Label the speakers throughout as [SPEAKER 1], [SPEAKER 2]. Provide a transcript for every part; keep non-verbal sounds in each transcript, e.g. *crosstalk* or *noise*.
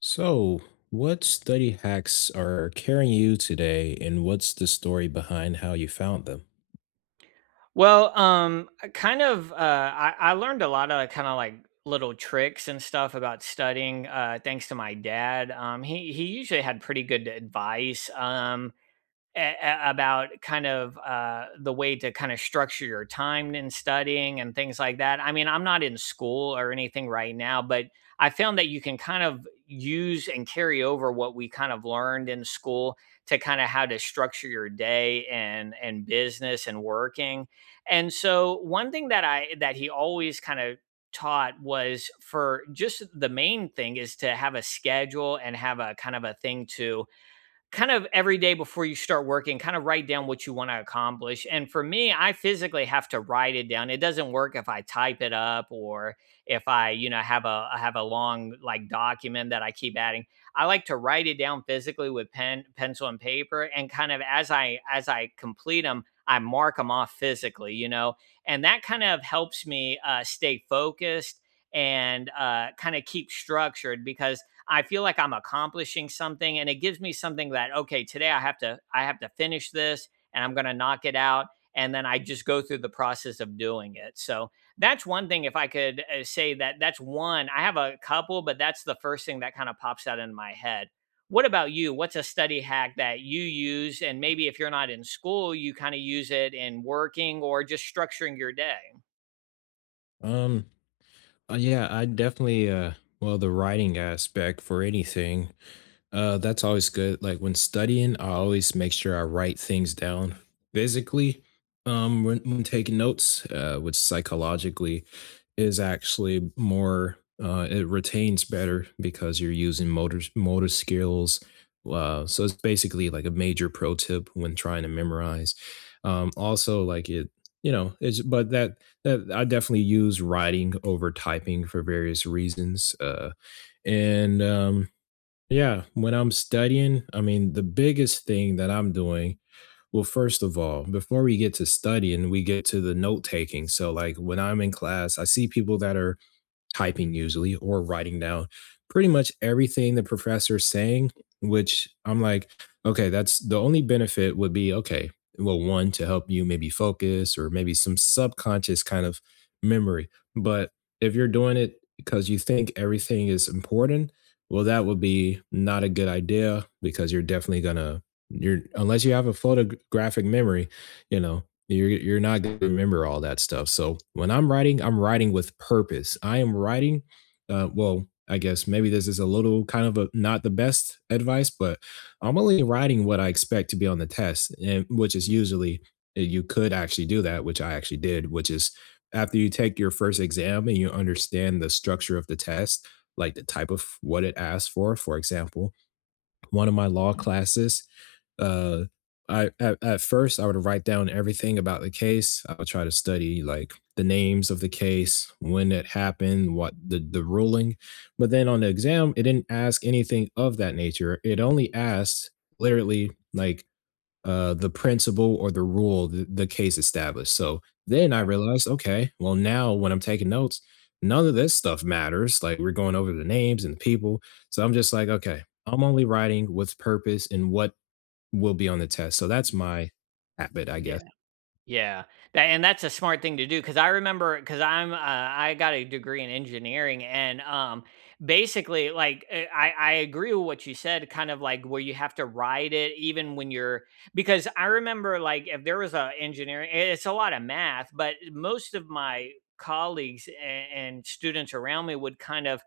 [SPEAKER 1] So, what study hacks are carrying you today, and what's the story behind how you found them?
[SPEAKER 2] Well, I kind of, I learned a lot of kind of like little tricks and stuff about studying, thanks to my dad. He usually had pretty good advice. About kind of the way to kind of structure your time in studying and things like that. I mean, I'm not in school or anything right now, but I found that you can kind of use and carry over what we kind of learned in school to kind of how to structure your day and business and working. And so one thing that I that he always kind of taught was for just the main thing is to have a schedule and have a kind of a thing to kind of every day before you start working, kind of write down what you want to accomplish. And for me, I physically have to write it down. It doesn't work if I type it up or if I have a I have a long like document that I keep adding. I like to write it down physically with pen, pencil, and paper, and kind of as I complete them, I mark them off physically, and that kind of helps me stay focused and kind of keep structured because I feel like I'm accomplishing something, and it gives me something that okay, today I have to finish this and I'm going to knock it out, and then I just go through the process of doing it. So that's one thing if I could say that that's one. I have a couple, but that's the first thing that kind of pops out in my head. What about you? What's a study hack that you use, and maybe if you're not in school, you kind of use it in working or just structuring your day?
[SPEAKER 1] Um, yeah, I definitely, well, the writing aspect for anything. That's always good. Like when studying, I always make sure I write things down physically. When taking notes, which psychologically is actually more, it retains better because you're using motor skills. So it's basically like a major pro tip when trying to memorize. Also like it, you know, it's but that that I definitely use writing over typing for various reasons. And yeah, when I'm studying, I mean, the biggest thing that I'm doing, first of all, before we get to studying, we get to the note taking. So, like, when I'm in class, I see people that are typing usually or writing down pretty much everything the professor is saying, which I'm like, okay, that's the only benefit would be okay. Well, one to help you maybe focus or maybe some subconscious kind of memory. But if you're doing it because you think everything is important, well, that would be not a good idea because you're definitely gonna you're unless you have a photographic memory, you know, you're not gonna remember all that stuff. So when I'm writing with purpose. I am writing. Well, I guess maybe this is a little kind of a not the best advice, but I'm only writing what I expect to be on the test, and which is usually you could actually do that, which I actually did, which is after you take your first exam and you understand the structure of the test, like the type of what it asks for example, one of my law classes. Uh, at first I would write down everything about the case. I would try to study like the names of the case, when it happened, what the ruling. But then on the exam, it didn't ask anything of that nature. It only asked literally like the principle or the rule the case established. So then I realized, okay, well, now when I'm taking notes, none of this stuff matters. Like we're going over the names and the people. So I'm just like, okay, I'm only writing what's purpose and what will be on the test. So that's my habit, I guess.
[SPEAKER 2] Yeah. Yeah, that's a smart thing to do, because I remember because 'cause I'm, I got a degree in engineering and, basically, like, I agree with what you said, kind of like where you have to ride it even when you're because I remember, like, if there was a engineering I it's a lot of math, but most of my colleagues a and students around me would kind of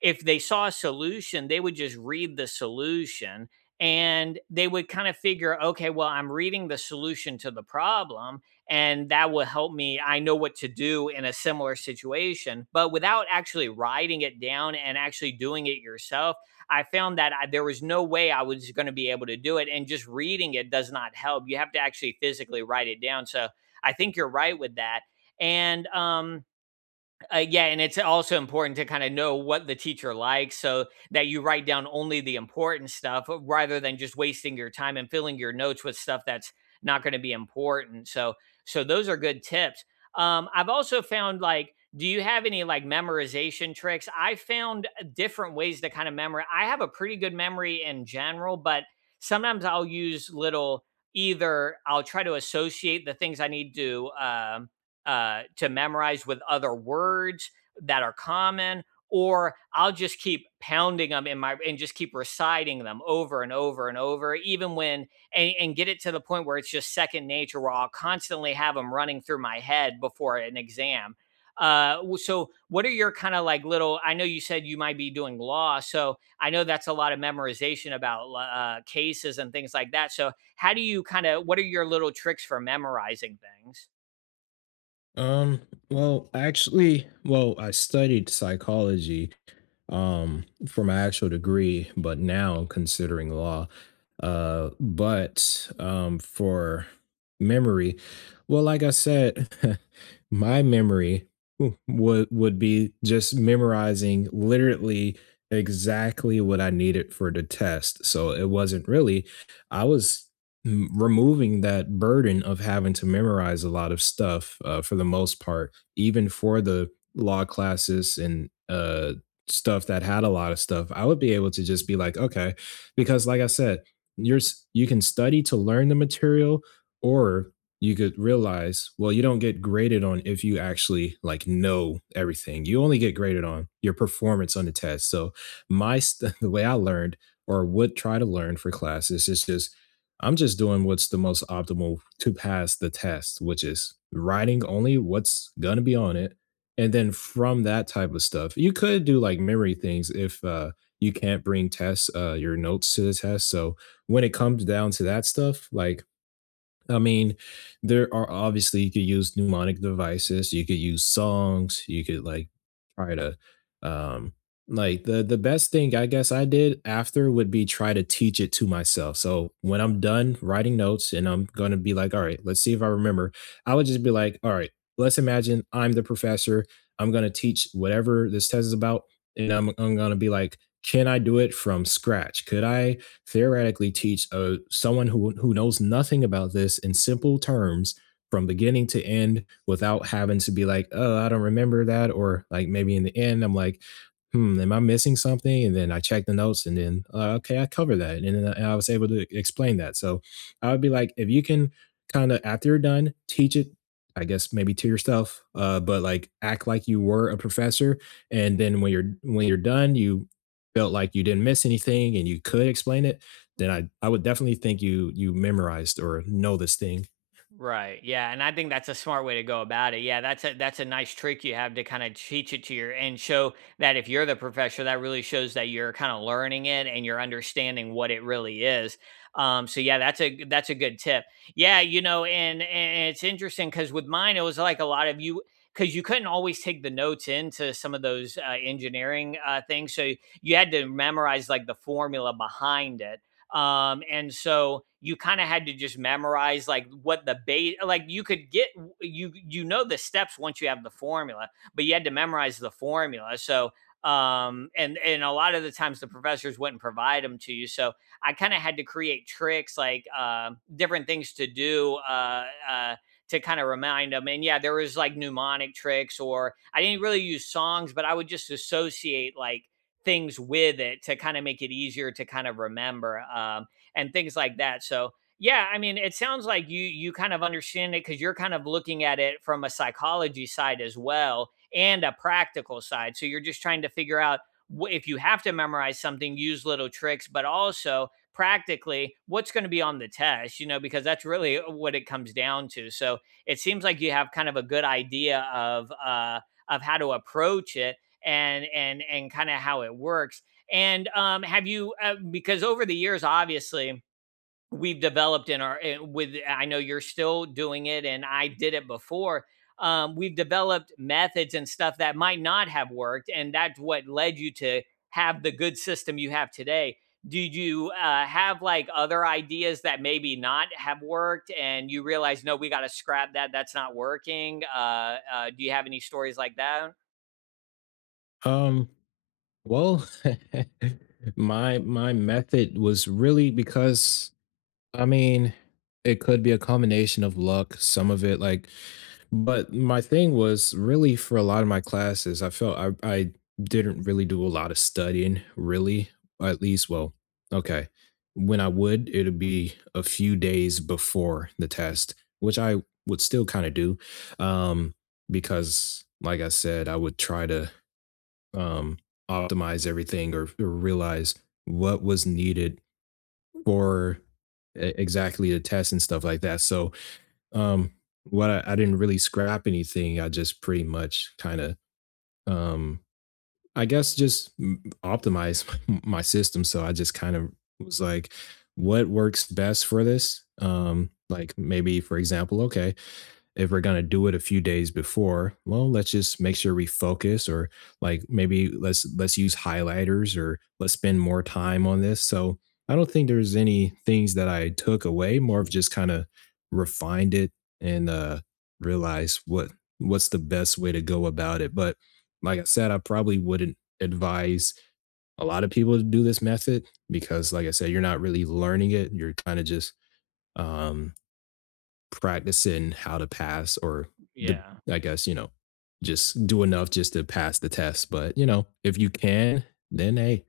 [SPEAKER 2] if they saw a solution, they would just read the solution, and they would kind of figure, "Okay, well, I'm reading the solution to the problem," and that will help me. I know what to do in a similar situation, but without actually writing it down and actually doing it yourself, I found that there was no way I was going to be able to do it. And just reading it does not help. You have to actually physically write it down. So I think you're right with that. And yeah, and it's also important to kind of know what the teacher likes, so that you write down only the important stuff rather than just wasting your time and filling your notes with stuff that's not going to be important. So those are good tips. I've also found like do you have any like memorization tricks? I found different ways to kind of memory. I have a pretty good memory in general, but sometimes I'll use little either I'll try to associate the things I need to memorize with other words that are common, or I'll just keep pounding them in my and just keep reciting them over and over and over, even when and get it to the point where it's just second nature, where I'll constantly have them running through my head before an exam. So what are your kind of like little? I know you said you might be doing law, so I know that's a lot of memorization about cases and things like that. So how do you kind of? What are your little tricks for memorizing things?
[SPEAKER 1] Um, well, actually, well, I studied psychology for my actual degree, but now I'm considering law, but for memory, well, like I said, *laughs* my memory would be just memorizing literally exactly what I needed for the test. So it wasn't really I was removing that burden of having to memorize a lot of stuff, for the most part, even for the law classes and stuff that had a lot of stuff. I would be able to just be like, okay, because like I said, you can study to learn the material, or you could realize, well, you don't get graded on if you actually like know everything. You only get graded on your performance on the test. So *laughs* the way I learned or would try to learn for classes is just I'm just doing what's the most optimal to pass the test, which is writing only what's gonna be on it. And then from that type of stuff, you could do like memory things if you can't bring tests, your notes to the test. So when it comes down to that stuff, like I mean, there are obviously you could use mnemonic devices, you could use songs, you could like try to um like the best thing I guess I did after would be try to teach it to myself. So when I'm done writing notes and I'm going to be like, all right, let's see if I remember. I would just be like, all right, let's imagine I'm the professor. I'm going to teach whatever this test is about and I'm going to be like, can I do it from scratch? Could I theoretically teach a, someone who knows nothing about this in simple terms from beginning to end without having to be like, oh, I don't remember that. Or like maybe in the end, I'm like, hmm, am I missing something? And then I check the notes and then, okay, I covered that. And I was able to e, explain that. So I would be like, if you can kind of, after you're done, teach it, I guess maybe to yourself, but like act like you were a professor. And then when you're done, you felt like you didn't miss anything and you could explain it, then I would definitely think you memorized or know this thing.
[SPEAKER 2] Right. Yeah, and I think that's a smart way to go about it. Yeah, that's a nice trick you have to kind of teach it to your and show that if you're the professor, that really shows that you're kind of learning it and you're understanding what it really is. So yeah, that's a good tip. Yeah, you know, and it's interesting because with mine, it was like a lot of you, because you couldn't always take the notes into some of those engineering things, so you had to memorize like the formula behind it, and so you kind of had to just memorize like what the base, like you could get you know the steps once you have the formula, but you had to memorize the formula. So and a lot of the times the professors wouldn't provide them to you, so I kind of had to create tricks like different things to do to kind of remind them, and yeah there was like mnemonic tricks, or I didn't really use songs, but I would just associate like things with it to kind of make it easier to kind of remember, and things like that. So yeah, I mean, it sounds like you kind of understand it because you're kind of looking at it from a psychology side as well and a practical side. So you're just trying to figure out if you have to memorize something, use little tricks, but also practically what's going to be on the test, you know, because that's really what it comes down to. So it seems like you have kind of a good idea of how to approach it, and and kind of how it works. And have you because over the years, obviously we've developed with I know you're still doing it, and I did it before. We've developed methods and stuff that might not have worked, and that's what led you to have the good system you have today. Did you have like other ideas that maybe not have worked, and you realize no, we got to scrap that. That's not working. Do you have any stories like that?
[SPEAKER 1] Um, well, *laughs* my method was really because I mean, it could be a combination of luck, some of it like, but my thing was really for a lot of my classes, I felt I didn't really do a lot of studying, really. At least, well, okay. When I would, it would be a few days before the test, which I would still kind of do. Um, because like I said, I would try to um optimize everything, or realize what was needed for exactly the test and stuff like that. So um, what I, I didn't really scrap anything. I just pretty much kind of, um, I guess, just optimize *laughs* my system. So I just kind of was like, what works best for this? Like maybe, for example, okay, if we're going to do it a few days before, well, let's just make sure we focus. Or like maybe let's use highlighters or let's spend more time on this. So I don't think there's any things that I took away, more of just kind of refined it, and realized what what's the best way to go about it. But like I said, I probably wouldn't advise a lot of people to do this method, because like I said, you're not really learning it. You're kind of just um practicing how to pass, or the
[SPEAKER 2] Yeah.
[SPEAKER 1] I guess, you know, just do enough just to pass the test. But, you know, if you can, then hey,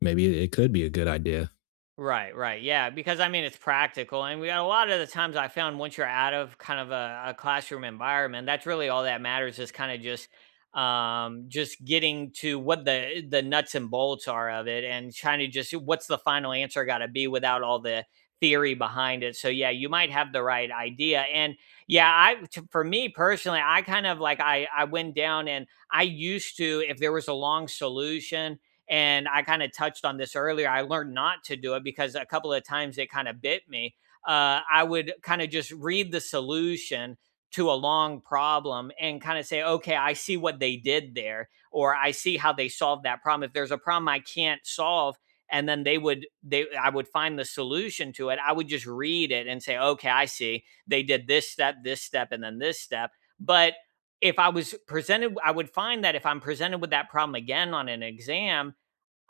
[SPEAKER 1] maybe it could be a good idea.
[SPEAKER 2] Right, right. Yeah, because I mean, it's practical. And we got a lot of the times I found once you're out of kind of a classroom environment, that's really all that matters is kind of just getting to what the nuts and bolts are of it and trying to just what's the final answer got to be without all the theory behind it. So yeah, you might have the right idea. And yeah, for me personally, I kind of like I went down, and I used to if there was a long solution, and I kind of touched on this earlier. I learned not to do it because a couple of times it kind of bit me. I would kind of just read the solution to a long problem and kind of say, okay, I see what they did there, or I see how they solved that problem. If there's a problem I can't solve, and then they would they I would find the solution to it, I would just read it and say okay I see they did this step, this step, and then this step. But if I was presented I would find that if I'm presented with that problem again on an exam,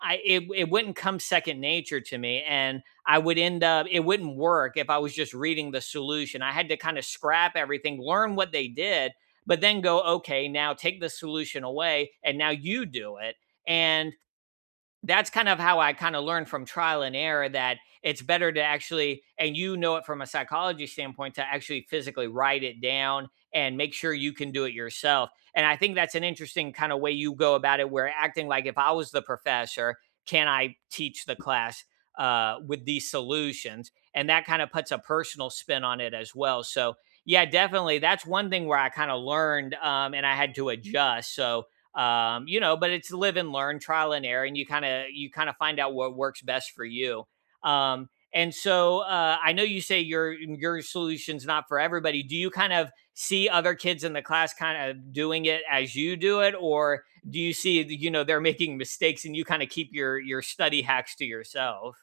[SPEAKER 2] I it it wouldn't come second nature to me, and I would end up it wouldn't work if I was just reading the solution. I had to kind of scrap everything, learn what they did, but then go, okay, now take the solution away, and now you do it. And that's kind of how I kind of learned from trial and error that it's better to actually, and you know it from a psychology standpoint, to actually physically write it down and make sure you can do it yourself. And I think that's an interesting kind of way you go about it, where acting like if I was the professor, can I teach the class with these solutions? And that kind of puts a personal spin on it as well. So yeah, definitely. That's one thing where I kind of learned, and I had to adjust. So you know, but it's live and learn, trial and error, and you kind of find out what works best for you. um and so I know you say your solution's not for everybody. Do you kind of see other kids in the class kind of doing it as you do it, or do you see that, you know, they're making mistakes and you kind of keep your study hacks to yourself?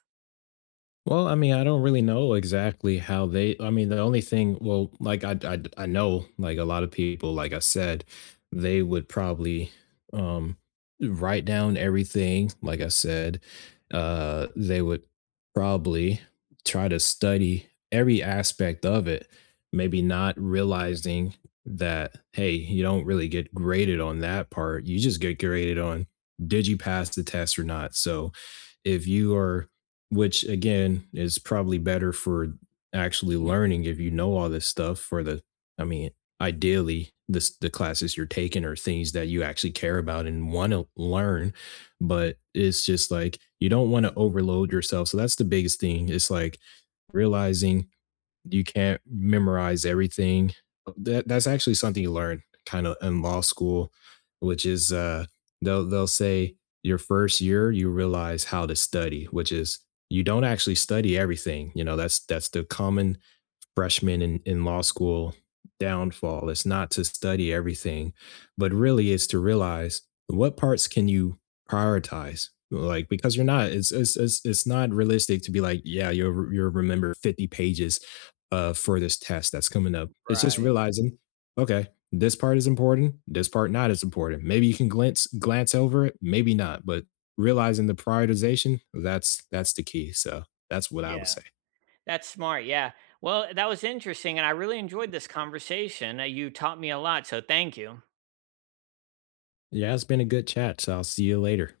[SPEAKER 1] Well, I mean, I don't really know exactly how they I mean, the only thing well, like I know like a lot of people, like I said, they would probably um write down everything, like I said. Uh, they would probably try to study every aspect of it, maybe not realizing that hey, you don't really get graded on that part. You just get graded on did you pass the test or not. So, if you are which again is probably better for actually learning if you know all this stuff for the I mean, ideally this the classes you're taking are things that you actually care about and want to learn, but it's just like you don't want to overload yourself. So that's the biggest thing. It's like realizing you can't memorize everything. Oh, that that's actually something you learn kinda in law school, which is, they'll say your first year, you realize how to study, which is you don't actually study everything, you know, that's the common freshman in law school downfall. It's not to study everything, but really is to realize what parts can you prioritize? Like because you're not, it's not realistic to be like, yeah, you'll you'll remember 50 pages for this test that's coming up. It's just
[SPEAKER 2] Right.
[SPEAKER 1] realizing, okay, this part is important, this part not as important. Maybe you can glance over it, maybe not, but realizing the prioritization, that's the key. So that's what I would
[SPEAKER 2] Yeah.
[SPEAKER 1] say.
[SPEAKER 2] That's smart, yeah. Well, that was interesting and I really enjoyed this conversation. You taught me a lot, so thank you.
[SPEAKER 1] Yeah, it's been a good chat. So I'll see you later.